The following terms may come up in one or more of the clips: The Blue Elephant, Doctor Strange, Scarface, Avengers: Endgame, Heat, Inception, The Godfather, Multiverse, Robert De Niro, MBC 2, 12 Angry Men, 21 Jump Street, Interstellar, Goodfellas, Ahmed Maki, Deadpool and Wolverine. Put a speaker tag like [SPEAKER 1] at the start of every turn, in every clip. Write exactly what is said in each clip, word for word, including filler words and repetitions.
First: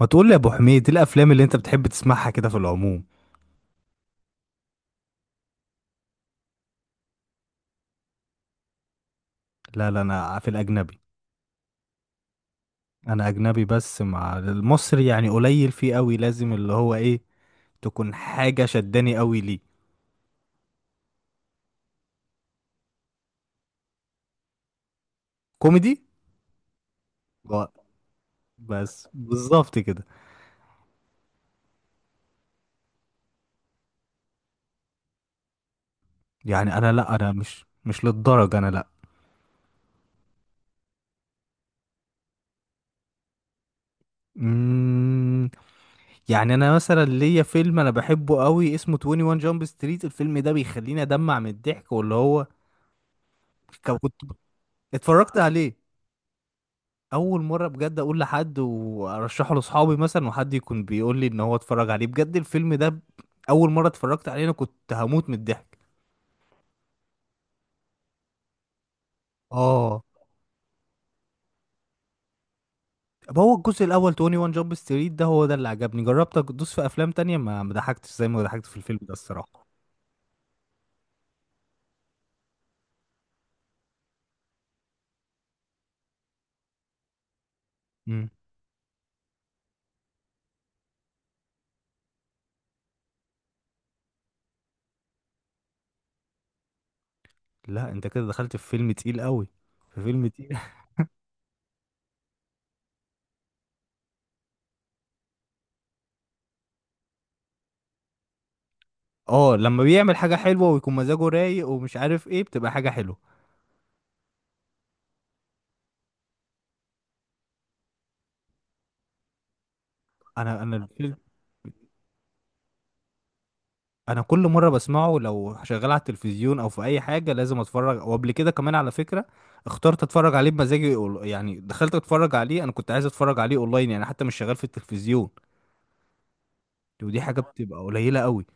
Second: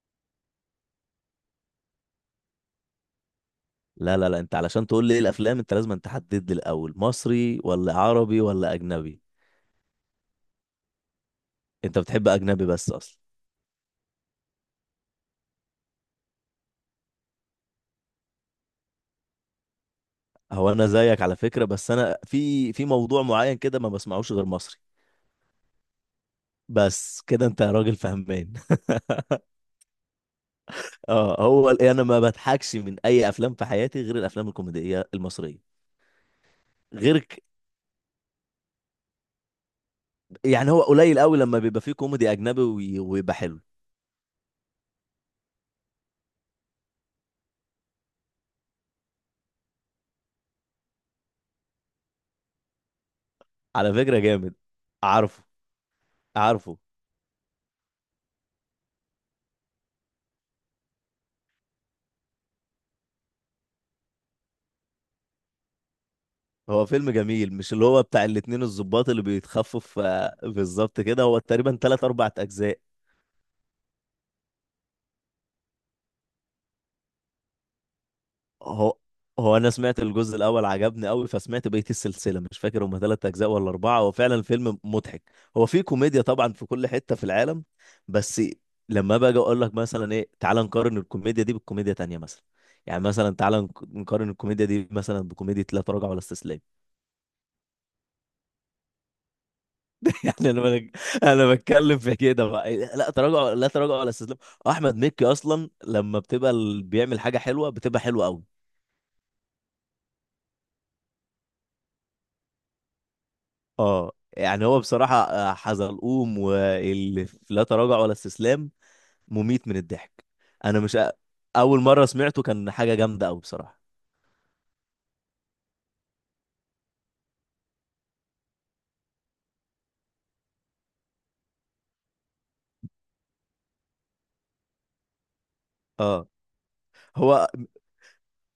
[SPEAKER 1] ما تقول لي يا ابو حميد، ايه الافلام اللي انت بتحب تسمعها كده في العموم؟
[SPEAKER 2] لا، لا، لا، انت علشان تقول لي ايه الافلام انت لازم أن تحدد لي الاول مصري ولا عربي ولا اجنبي.
[SPEAKER 1] لا لا، انا في الاجنبي.
[SPEAKER 2] انت بتحب اجنبي بس اصلا.
[SPEAKER 1] انا اجنبي بس، مع المصري يعني قليل فيه قوي، لازم اللي هو ايه، تكون حاجه شداني قوي ليه.
[SPEAKER 2] هو انا زيك على فكرة، بس انا في في موضوع معين كده ما بسمعوش غير مصري.
[SPEAKER 1] كوميدي.
[SPEAKER 2] بس كده انت
[SPEAKER 1] و-
[SPEAKER 2] يا راجل فهمان.
[SPEAKER 1] بس بالظبط كده.
[SPEAKER 2] اه، هو ال- يعني انا ما بضحكش من اي افلام في حياتي غير الافلام الكوميدية المصرية.
[SPEAKER 1] يعني انا لا،
[SPEAKER 2] غير
[SPEAKER 1] انا
[SPEAKER 2] ك...
[SPEAKER 1] مش مش للدرجه، انا لا.
[SPEAKER 2] يعني هو قليل قوي لما بيبقى فيه كوميدي اجنبي وي- ويبقى حلو.
[SPEAKER 1] مم. يعني انا مثلا ليا فيلم انا بحبه قوي، اسمه واحد وعشرين جامب ستريت، الفيلم ده بيخليني ادمع من الضحك، واللي هو ك-
[SPEAKER 2] على
[SPEAKER 1] كنت
[SPEAKER 2] فكرة جامد.
[SPEAKER 1] اتفرجت
[SPEAKER 2] عارفه،
[SPEAKER 1] عليه
[SPEAKER 2] عارفه.
[SPEAKER 1] اول مره. بجد اقول لحد وارشحه لاصحابي مثلا، وحد يكون بيقول لي ان هو اتفرج عليه بجد الفيلم ده ب- اول مره اتفرجت عليه انا كنت هموت من الضحك.
[SPEAKER 2] هو فيلم جميل، مش اللي هو بتاع الاتنين الضباط اللي بيتخفوا
[SPEAKER 1] اه،
[SPEAKER 2] في بالظبط كده، هو تقريبا تلات أربع أجزاء.
[SPEAKER 1] طب هو الجزء الاول واحد وعشرين جامب ستريت ده هو ده اللي عجبني، جربت ادوس في افلام تانية ما ما ضحكتش زي ما ضحكت في الفيلم
[SPEAKER 2] هو
[SPEAKER 1] ده
[SPEAKER 2] هو
[SPEAKER 1] الصراحه.
[SPEAKER 2] أنا سمعت الجزء الأول عجبني أوي، فسمعت بقية السلسلة، مش فاكر هما تلات أجزاء ولا أربعة، هو فعلا فيلم مضحك. هو فيه كوميديا طبعا في كل حتة في العالم،
[SPEAKER 1] امم
[SPEAKER 2] بس لما باجي أقول لك مثلا إيه، تعال نقارن الكوميديا دي بالكوميديا تانية مثلا. يعني مثلا تعال نق- نقارن الكوميديا دي مثلا بكوميديا لا تراجع ولا استسلام.
[SPEAKER 1] لا انت كده دخلت في فيلم تقيل قوي، في فيلم
[SPEAKER 2] يعني
[SPEAKER 1] تقيل
[SPEAKER 2] انا بك... انا بتكلم في كده بقى إيه، لا تراجع لا تراجع ولا استسلام. احمد مكي اصلا لما بتبقى ال- بيعمل حاجه حلوه بتبقى حلوه قوي.
[SPEAKER 1] اه، لما بيعمل حاجه حلوه ويكون مزاجه رايق ومش عارف ايه بتبقى حاجه حلوه.
[SPEAKER 2] اه يعني هو بصراحه، آه، حزلقوم واللي في لا تراجع ولا استسلام مميت من الضحك.
[SPEAKER 1] انا
[SPEAKER 2] انا
[SPEAKER 1] انا
[SPEAKER 2] مش أ- اول مره سمعته كان حاجه جامده قوي بصراحه.
[SPEAKER 1] انا كل مره بسمعه لو شغال على التلفزيون او في اي حاجه لازم اتفرج، وقبل كده كمان على فكره اخترت اتفرج عليه بمزاجي، أول- يعني دخلت اتفرج عليه انا كنت عايز اتفرج عليه اونلاين، يعني حتى مش شغال في التلفزيون،
[SPEAKER 2] اه،
[SPEAKER 1] ودي حاجه
[SPEAKER 2] هو
[SPEAKER 1] بتبقى قليله قوي.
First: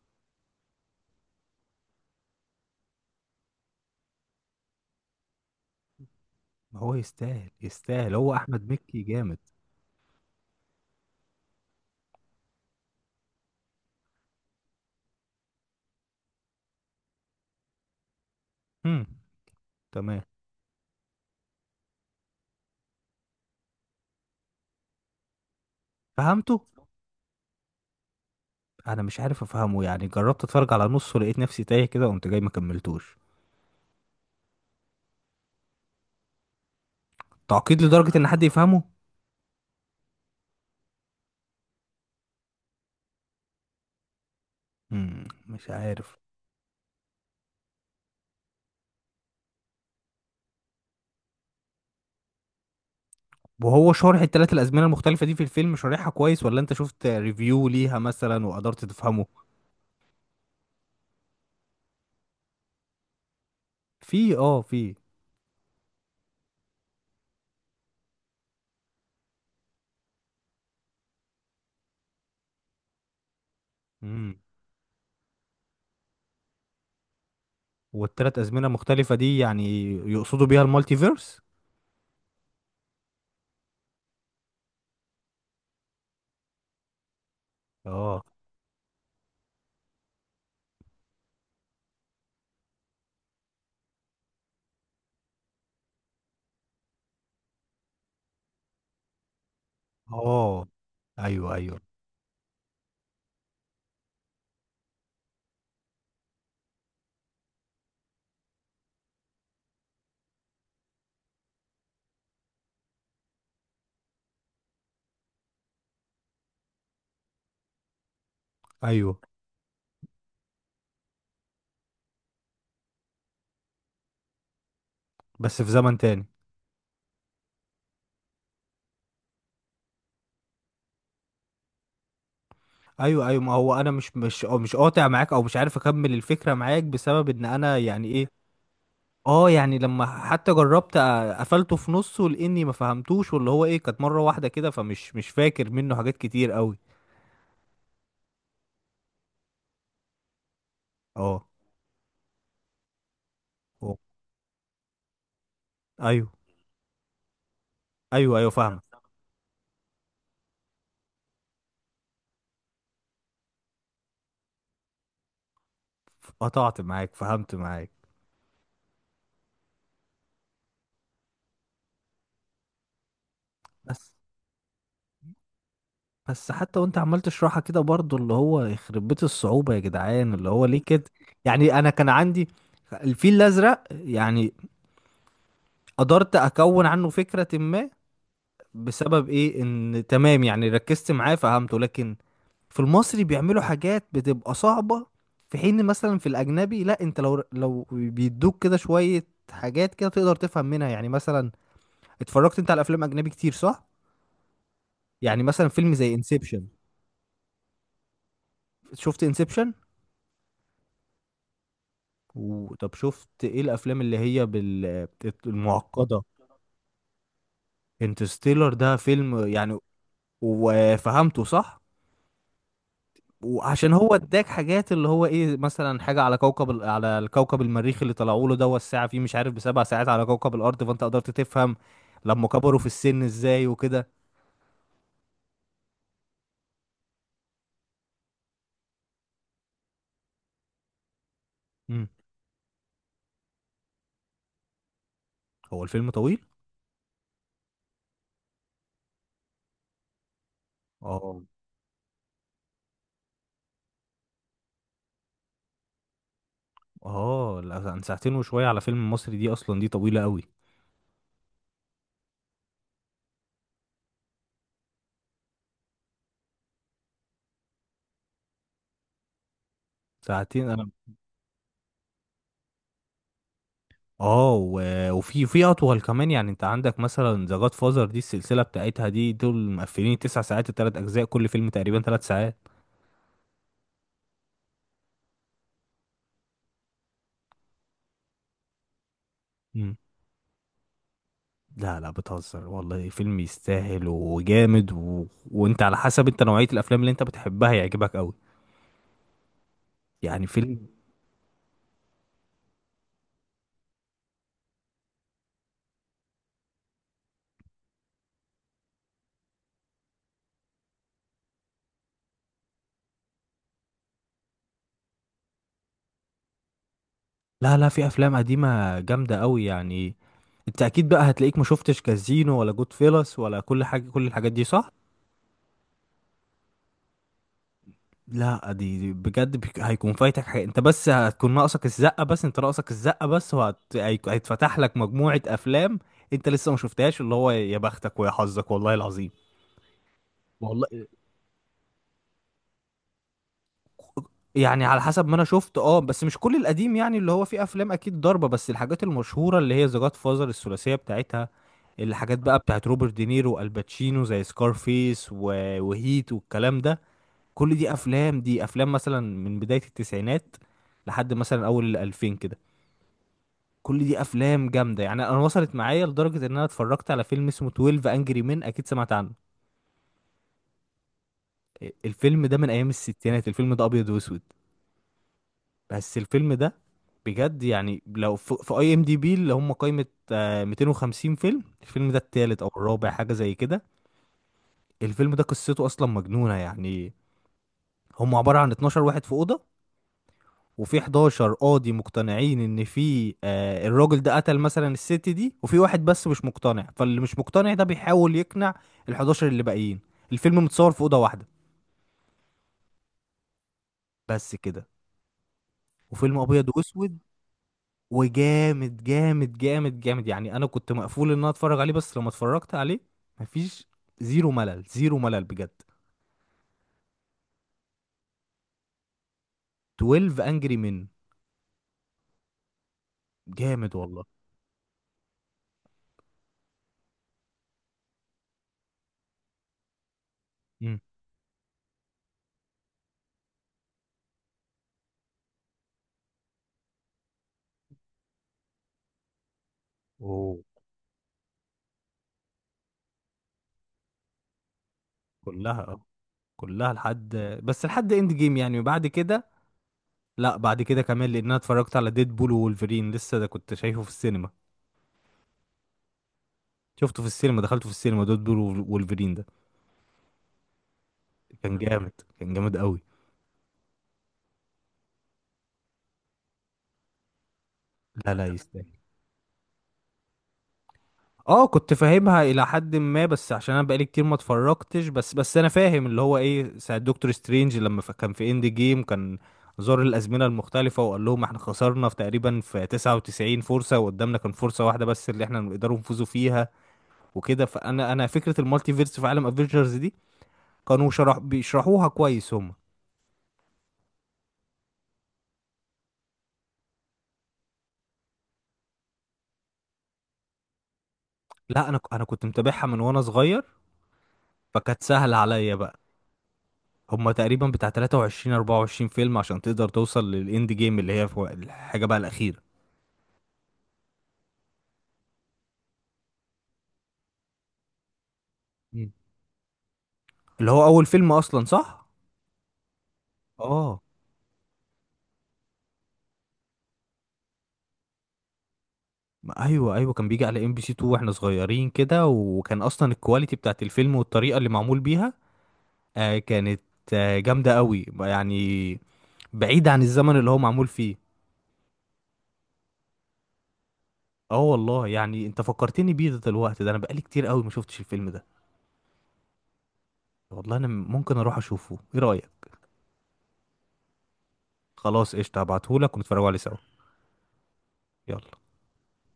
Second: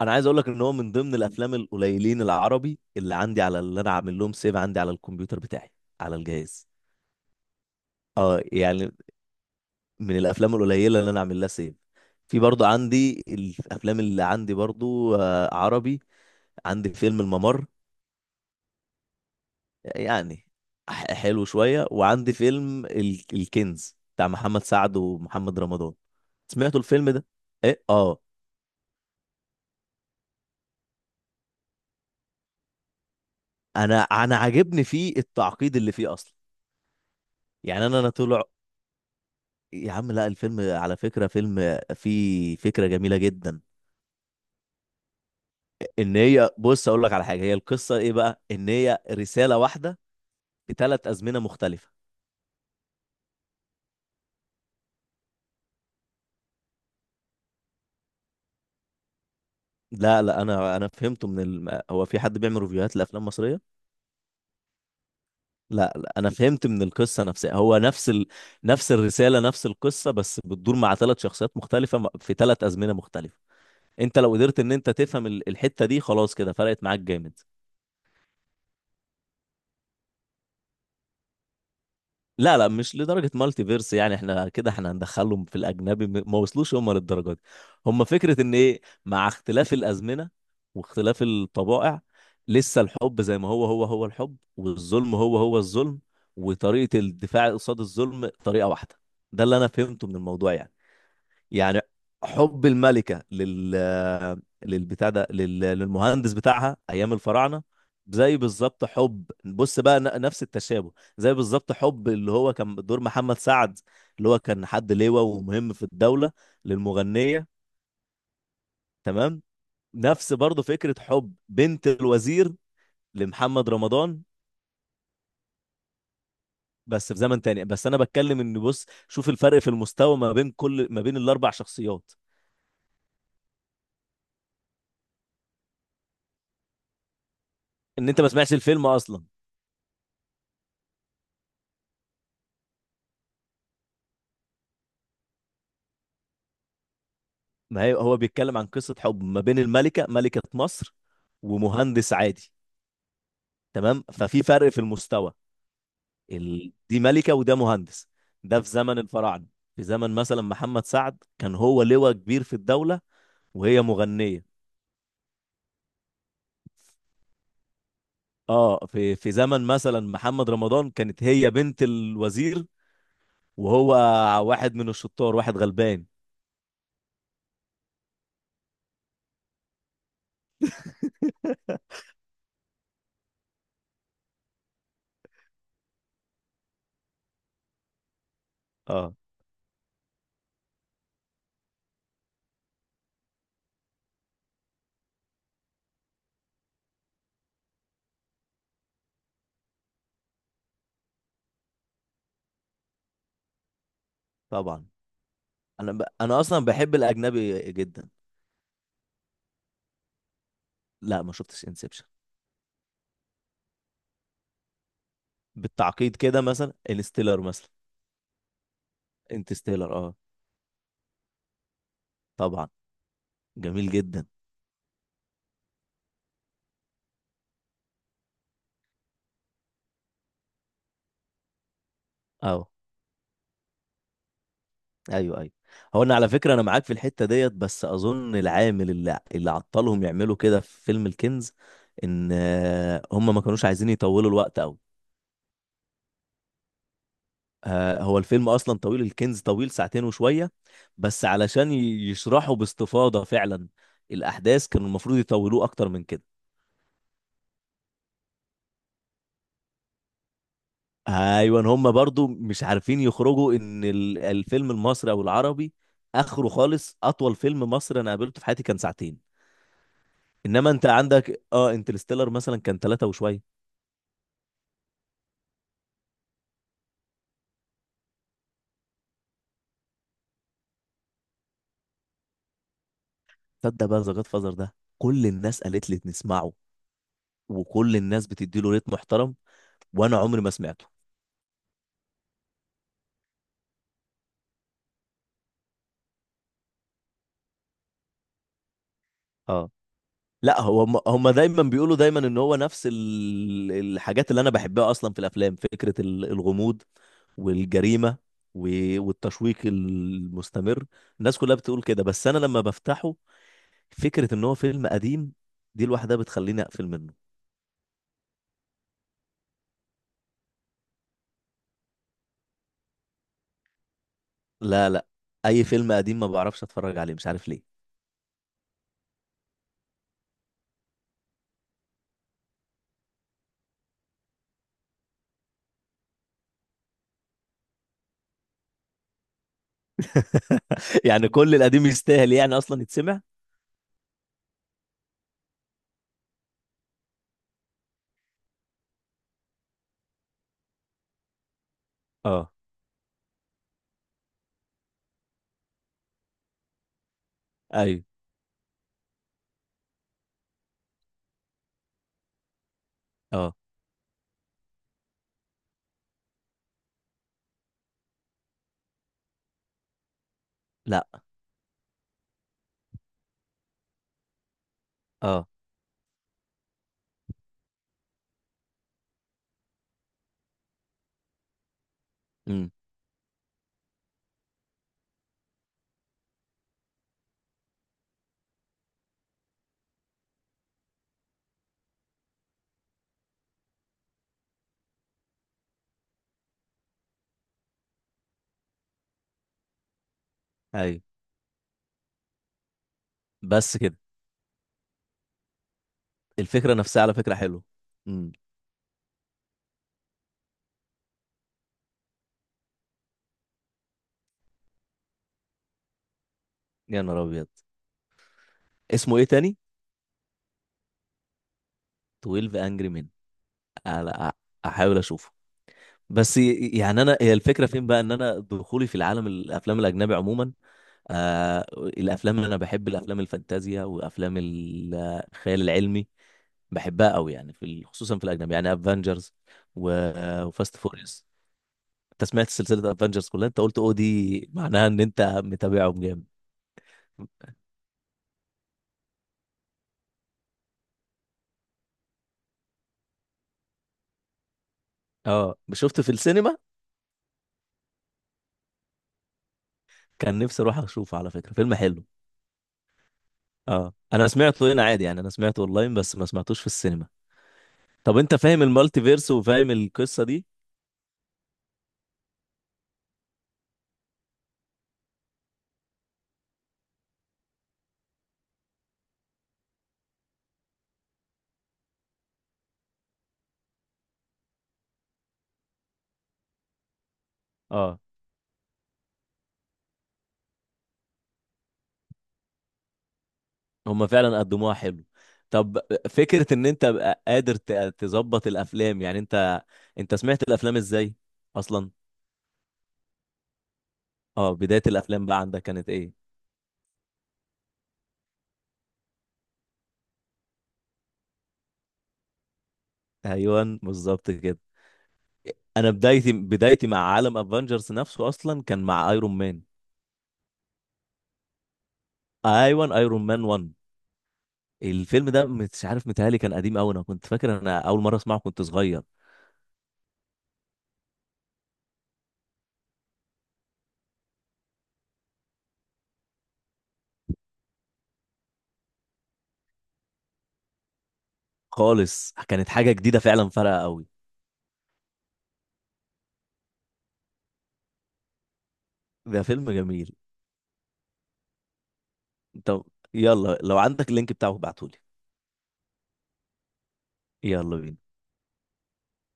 [SPEAKER 2] انا عايز اقول لك ان هو من ضمن الافلام القليلين العربي اللي عندي، على اللي انا عامل لهم سيف عندي على الكمبيوتر بتاعي، على الجهاز.
[SPEAKER 1] ما هو يستاهل يستاهل، هو
[SPEAKER 2] اه
[SPEAKER 1] احمد
[SPEAKER 2] يعني
[SPEAKER 1] مكي جامد.
[SPEAKER 2] من الافلام القليله اللي انا اعمل لها سيف. في برضو عندي الافلام اللي عندي برضو، آه، عربي. عندي فيلم الممر
[SPEAKER 1] هم، تمام،
[SPEAKER 2] يعني، ح- حلو شويه. وعندي فيلم ال- الكنز بتاع محمد سعد ومحمد رمضان.
[SPEAKER 1] فهمته.
[SPEAKER 2] سمعتوا الفيلم ده؟ ايه، اه.
[SPEAKER 1] انا مش عارف افهمه يعني، جربت اتفرج على نصه لقيت نفسي تايه كده قمت جاي ما كملتوش.
[SPEAKER 2] انا انا عاجبني فيه التعقيد اللي فيه اصلا.
[SPEAKER 1] تعقيد
[SPEAKER 2] يعني انا انا
[SPEAKER 1] لدرجه ان حد
[SPEAKER 2] طلع،
[SPEAKER 1] يفهمه.
[SPEAKER 2] يا عم لا الفيلم على فكره فيلم فيه فكره جميله جدا،
[SPEAKER 1] هم، مش
[SPEAKER 2] ان
[SPEAKER 1] عارف.
[SPEAKER 2] هي بص اقول لك على حاجه، هي القصه ايه بقى، ان هي رساله واحده بثلاث ازمنه مختلفه.
[SPEAKER 1] وهو شارح التلات الازمنه المختلفه دي في الفيلم، شارحها كويس ولا انت شفت ريفيو ليها مثلا وقدرت تفهمه؟
[SPEAKER 2] لا، لا، انا انا فهمته من ال... هو في حد بيعمل ريفيوهات لافلام مصريه.
[SPEAKER 1] في اه في.
[SPEAKER 2] لا، لا، انا فهمت من القصه نفسها، هو نفس ال... نفس الرساله نفس القصه، بس بتدور مع ثلاث شخصيات مختلفه، م- في ثلاث ازمنه مختلفه. انت لو
[SPEAKER 1] امم
[SPEAKER 2] قدرت ان انت تفهم ال- الحته دي، خلاص كده فرقت معاك جامد.
[SPEAKER 1] والتلات ازمنه المختلفه دي يعني يقصدوا بيها المالتيفيرس؟
[SPEAKER 2] لا، لا، مش لدرجة مالتي فيرس، يعني احنا كده احنا هندخلهم في الأجنبي، م- ما وصلوش هم للدرجة دي. هم
[SPEAKER 1] اه.
[SPEAKER 2] فكرة إن إيه، مع اختلاف الأزمنة واختلاف الطبائع، لسه الحب زي ما هو، هو هو الحب، والظلم هو هو الظلم، وطريقة الدفاع قصاد الظلم طريقة واحدة. ده اللي أنا فهمته من الموضوع
[SPEAKER 1] اه،
[SPEAKER 2] يعني.
[SPEAKER 1] ايوه ايوه.
[SPEAKER 2] يعني حب الملكة لل للبتاع ده، لل... للمهندس بتاعها ايام الفراعنة، زي بالظبط حب، بص بقى ن- نفس التشابه، زي بالظبط حب اللي هو كان دور محمد سعد، اللي هو كان حد لواء ومهم في الدولة، للمغنية.
[SPEAKER 1] ايوه،
[SPEAKER 2] تمام. نفس برضه فكرة حب بنت الوزير لمحمد رمضان،
[SPEAKER 1] بس في زمن تاني.
[SPEAKER 2] بس في زمن تاني. بس انا بتكلم ان بص شوف الفرق في المستوى ما بين كل ما بين الاربع شخصيات.
[SPEAKER 1] ايوه ايوه، ما هو انا مش مش أو مش قاطع معاك او مش عارف اكمل الفكره معاك بسبب ان انا يعني
[SPEAKER 2] ان انت
[SPEAKER 1] ايه.
[SPEAKER 2] ما سمعتش الفيلم اصلا.
[SPEAKER 1] اه يعني، لما حتى جربت أ- قفلته في نصه لاني ما فهمتوش، واللي هو ايه كانت مره واحده كده فمش مش فاكر منه حاجات كتير قوي.
[SPEAKER 2] ما هي هو بيتكلم عن قصة حب ما بين الملكة، ملكة مصر،
[SPEAKER 1] اه.
[SPEAKER 2] ومهندس عادي.
[SPEAKER 1] و-
[SPEAKER 2] تمام ففي فرق في المستوى.
[SPEAKER 1] ايوه
[SPEAKER 2] ال... دي ملكة وده مهندس.
[SPEAKER 1] ايوه ايوه،
[SPEAKER 2] ده في
[SPEAKER 1] فاهمك.
[SPEAKER 2] زمن الفراعنة. في زمن مثلا محمد سعد كان هو لواء كبير في الدولة وهي مغنية.
[SPEAKER 1] قطعت معاك، فهمت معاك.
[SPEAKER 2] اه في في زمن مثلا محمد رمضان كانت هي بنت الوزير وهو
[SPEAKER 1] بس.
[SPEAKER 2] واحد من الشطار، واحد غلبان.
[SPEAKER 1] بس حتى وانت عمال تشرحها كده برضو اللي هو يخرب بيت الصعوبة يا جدعان، اللي هو ليه كده؟ يعني انا كان عندي الفيل الازرق يعني، قدرت اكون عنه فكرة ما،
[SPEAKER 2] اه،
[SPEAKER 1] بسبب ايه، ان تمام يعني ركزت معاه فهمته. لكن في المصري بيعملوا حاجات بتبقى صعبة، في حين مثلا في الاجنبي لا، انت لو لو بيدوك كده شوية حاجات كده تقدر تفهم منها. يعني مثلا، اتفرجت انت على افلام اجنبي كتير صح؟
[SPEAKER 2] طبعا.
[SPEAKER 1] يعني مثلا
[SPEAKER 2] انا
[SPEAKER 1] فيلم
[SPEAKER 2] ب...
[SPEAKER 1] زي
[SPEAKER 2] انا اصلا
[SPEAKER 1] انسبشن،
[SPEAKER 2] بحب الاجنبي جدا.
[SPEAKER 1] شفت انسبشن؟
[SPEAKER 2] لا، ما شفتش انسبشن.
[SPEAKER 1] وطب شفت ايه الافلام اللي هي بال
[SPEAKER 2] بالتعقيد
[SPEAKER 1] المعقده؟
[SPEAKER 2] كده مثلا انستيلر مثلا.
[SPEAKER 1] انترستيلر ده فيلم يعني،
[SPEAKER 2] انترستيلر، اه،
[SPEAKER 1] وفهمته صح،
[SPEAKER 2] طبعا. جميل
[SPEAKER 1] وعشان هو
[SPEAKER 2] جدا.
[SPEAKER 1] اداك حاجات اللي هو ايه، مثلا حاجه على كوكب ال- على الكوكب المريخ اللي طلعوا له ده، والساعه فيه مش عارف بسبع ساعات على كوكب الارض، فانت قدرت تفهم لما
[SPEAKER 2] اه،
[SPEAKER 1] كبروا في السن ازاي وكده.
[SPEAKER 2] ايوه، ايوه. هو انا على فكره انا معاك في الحته ديت، بس اظن العامل اللي اللي عطلهم يعملوا كده في فيلم الكنز،
[SPEAKER 1] امم
[SPEAKER 2] ان آه، هم ما كانوش عايزين يطولوا الوقت قوي.
[SPEAKER 1] هو الفيلم طويل.
[SPEAKER 2] آه، هو الفيلم اصلا طويل، الكنز طويل ساعتين وشويه، بس
[SPEAKER 1] اه،
[SPEAKER 2] علشان ي- يشرحوا باستفاضه فعلا الاحداث كانوا المفروض يطولوه اكتر من كده.
[SPEAKER 1] اه، لا، عن ساعتين وشويه على فيلم مصري دي اصلا دي طويله قوي.
[SPEAKER 2] ايوه، هم برضو مش عارفين يخرجوا ان ال- الفيلم المصري او العربي اخره خالص. اطول فيلم مصري انا قابلته في حياتي كان ساعتين.
[SPEAKER 1] ساعتين
[SPEAKER 2] انما انت
[SPEAKER 1] انا،
[SPEAKER 2] عندك، اه، انترستيلر مثلا كان ثلاثة وشويه.
[SPEAKER 1] اه، و- وفي في اطول كمان، يعني انت عندك مثلا ذا جاد فازر دي السلسله بتاعتها دي، دول مقفلين تسع ساعات، التلات اجزاء كل فيلم تقريبا تلات ساعات.
[SPEAKER 2] تصدق بقى ذا جاد فازر ده كل الناس قالت لي نسمعه، وكل الناس بتدي له ريت محترم،
[SPEAKER 1] مم.
[SPEAKER 2] وانا عمري ما سمعته.
[SPEAKER 1] لا لا، بتهزر والله، فيلم يستاهل وجامد، و... وانت على حسب انت نوعيه الافلام اللي انت بتحبها يعجبك قوي،
[SPEAKER 2] اه
[SPEAKER 1] يعني
[SPEAKER 2] لا، هو
[SPEAKER 1] فيلم.
[SPEAKER 2] هم هم دايما بيقولوا دايما ان هو نفس ال- الحاجات اللي انا بحبها اصلا في الافلام، فكره ال- الغموض والجريمة، و- والتشويق المستمر، الناس كلها بتقول كده. بس أنا لما بفتحه فكرة إن هو فيلم قديم دي لوحدها بتخليني أقفل منه.
[SPEAKER 1] لا لا، في افلام قديمه جامده قوي يعني، انت اكيد بقى هتلاقيك ما شفتش كازينو ولا جود فيلس ولا كل حاجه، كل الحاجات دي
[SPEAKER 2] لا،
[SPEAKER 1] صح؟
[SPEAKER 2] لا، أي فيلم قديم ما بعرفش أتفرج عليه، مش عارف ليه.
[SPEAKER 1] لا، دي دي بجد بيك- هيكون فايتك حاجة انت، بس هتكون ناقصك الزقة بس، انت ناقصك الزقة بس وهت... هي- هيتفتح لك مجموعة افلام انت لسه ما شفتهاش، اللي هو يا بختك ويا حظك والله العظيم. والله.
[SPEAKER 2] يعني كل القديم يستاهل يعني أصلا يتسمع.
[SPEAKER 1] يعني على حسب ما انا شفت، اه، بس مش كل القديم يعني، اللي هو فيه افلام اكيد ضربة، بس الحاجات المشهورة اللي هي ذا جاد فازر الثلاثية بتاعتها، الحاجات
[SPEAKER 2] اه،
[SPEAKER 1] بقى بتاعت روبرت دينيرو والباتشينو زي سكارفيس و... وهيت والكلام ده، كل دي
[SPEAKER 2] أيوه،
[SPEAKER 1] افلام، دي افلام مثلا من بداية التسعينات لحد مثلا اول الالفين كده،
[SPEAKER 2] اه،
[SPEAKER 1] كل دي افلام جامده. يعني انا وصلت معايا لدرجه ان انا اتفرجت على فيلم اسمه اثنا عشر انجري مين، اكيد سمعت عنه.
[SPEAKER 2] لا،
[SPEAKER 1] إيه، الفيلم ده من ايام الستينات، الفيلم ده ابيض واسود
[SPEAKER 2] اه،
[SPEAKER 1] بس الفيلم ده بجد يعني، لو في اي ام دي بي اللي هم قائمه آه، ميتين وخمسين فيلم، الفيلم ده التالت او
[SPEAKER 2] امم،
[SPEAKER 1] الرابع حاجه زي كده. الفيلم ده قصته اصلا مجنونه يعني، هم عباره عن اتناشر واحد في اوضه، وفي حداشر قاضي مقتنعين ان في آه الراجل ده قتل مثلا الست دي، وفي واحد بس مش مقتنع، فاللي مش مقتنع ده بيحاول يقنع ال الحداشر اللي باقيين. الفيلم متصور في
[SPEAKER 2] أيوه،
[SPEAKER 1] اوضه واحده
[SPEAKER 2] بس كده.
[SPEAKER 1] بس كده، وفيلم ابيض
[SPEAKER 2] الفكرة نفسها على
[SPEAKER 1] واسود،
[SPEAKER 2] فكرة حلوة. امم.
[SPEAKER 1] وجامد جامد جامد جامد. يعني انا كنت مقفول ان انا اتفرج عليه، بس لما اتفرجت عليه مفيش، زيرو ملل زيرو ملل بجد.
[SPEAKER 2] يا نهار أبيض، اسمه إيه تاني؟
[SPEAKER 1] اتناشر انجري من.
[SPEAKER 2] twelve Angry Men.
[SPEAKER 1] جامد والله.
[SPEAKER 2] أنا أحاول أشوفه. بس ي- يعني انا هي الفكره فين بقى، ان انا دخولي في العالم الافلام الاجنبي عموما،
[SPEAKER 1] امم
[SPEAKER 2] آه الافلام اللي انا بحب الافلام الفانتازيا وافلام ال- الخيال العلمي بحبها قوي. يعني في ال- خصوصا في الاجنبي يعني افنجرز
[SPEAKER 1] اوه.
[SPEAKER 2] وفاست فوريوس. انت سمعت سلسله افنجرز كلها، انت قلت، او دي معناها ان انت
[SPEAKER 1] كلها،
[SPEAKER 2] متابعهم جامد.
[SPEAKER 1] كلها لحد، بس لحد اند جيم يعني، وبعد كده لا، بعد كده كمان لان انا اتفرجت على ديد بول وولفرين لسه ده، كنت شايفه في السينما،
[SPEAKER 2] اه، شفته في السينما.
[SPEAKER 1] شفته في السينما، دخلته في السينما ديد بول وولفرين ده.
[SPEAKER 2] كان نفسي اروح اشوفه، على فكره فيلم
[SPEAKER 1] كان
[SPEAKER 2] حلو.
[SPEAKER 1] جامد، كان جامد قوي.
[SPEAKER 2] اه انا سمعته هنا عادي، يعني انا سمعته اونلاين بس ما سمعتوش في السينما. طب
[SPEAKER 1] لا
[SPEAKER 2] انت
[SPEAKER 1] لا،
[SPEAKER 2] فاهم
[SPEAKER 1] يستاهل.
[SPEAKER 2] المالتي فيرس وفاهم القصه دي؟
[SPEAKER 1] اه كنت فاهمها الى حد ما، بس عشان انا بقالي كتير ما اتفرجتش، بس بس انا فاهم اللي هو ايه، ساعة دكتور سترينج لما ف- كان في اند جيم كان زار الازمنه المختلفه وقال لهم احنا خسرنا في تقريبا في تسعة وتسعين فرصه، وقدامنا كان فرصه واحده بس اللي احنا نقدروا نفوزوا فيها وكده.
[SPEAKER 2] اه،
[SPEAKER 1] فانا انا فكره المالتي فيرس في عالم افنجرز كانوا شرح بيشرحوها كويس هم.
[SPEAKER 2] هم فعلا قدموها حلو. طب فكرة ان انت بقى قادر ت- تظبط الافلام، يعني انت انت سمعت الافلام ازاي
[SPEAKER 1] لا
[SPEAKER 2] اصلا؟
[SPEAKER 1] انا ك- انا كنت متابعها من وانا صغير،
[SPEAKER 2] اه، بداية
[SPEAKER 1] فكانت
[SPEAKER 2] الافلام
[SPEAKER 1] سهله
[SPEAKER 2] بقى عندك
[SPEAKER 1] عليا
[SPEAKER 2] كانت
[SPEAKER 1] بقى.
[SPEAKER 2] ايه؟
[SPEAKER 1] هم تقريبا بتاع تلاته وعشرين اربعة وعشرين فيلم عشان تقدر توصل للاند جيم اللي هي في وق- الحاجه بقى الاخيره.
[SPEAKER 2] ايوه بالظبط كده. انا بدايتي بدايتي مع عالم افنجرز نفسه اصلا كان مع
[SPEAKER 1] مم.
[SPEAKER 2] ايرون مان.
[SPEAKER 1] اللي هو اول فيلم اصلا صح.
[SPEAKER 2] ايوه، ايرون مان واحد.
[SPEAKER 1] اه،
[SPEAKER 2] الفيلم ده مش عارف، متهيألي كان قديم قوي، انا كنت فاكر انا اول مرة اسمعه كنت صغير.
[SPEAKER 1] ما ايوه ايوه، كان بيجي على ام بي سي اتنين واحنا صغيرين كده، وكان اصلا الكواليتي بتاعت الفيلم والطريقه اللي معمول بيها، آه كانت، آه جامده قوي يعني، بعيد عن الزمن اللي هو معمول فيه.
[SPEAKER 2] خالص كانت حاجة جديدة فعلا فارقة قوي.
[SPEAKER 1] اه والله، يعني انت فكرتني بيه ده دلوقتي، ده انا بقالي كتير قوي ما شفتش الفيلم ده.
[SPEAKER 2] ده فيلم جميل.
[SPEAKER 1] والله انا ممكن اروح اشوفه، ايه رايك؟
[SPEAKER 2] طب يلا لو عندك اللينك بتاعه ابعتهولي.
[SPEAKER 1] خلاص قشطه، هبعتهولك ونتفرجوا عليه سوا.
[SPEAKER 2] يلا بينا.
[SPEAKER 1] يلا.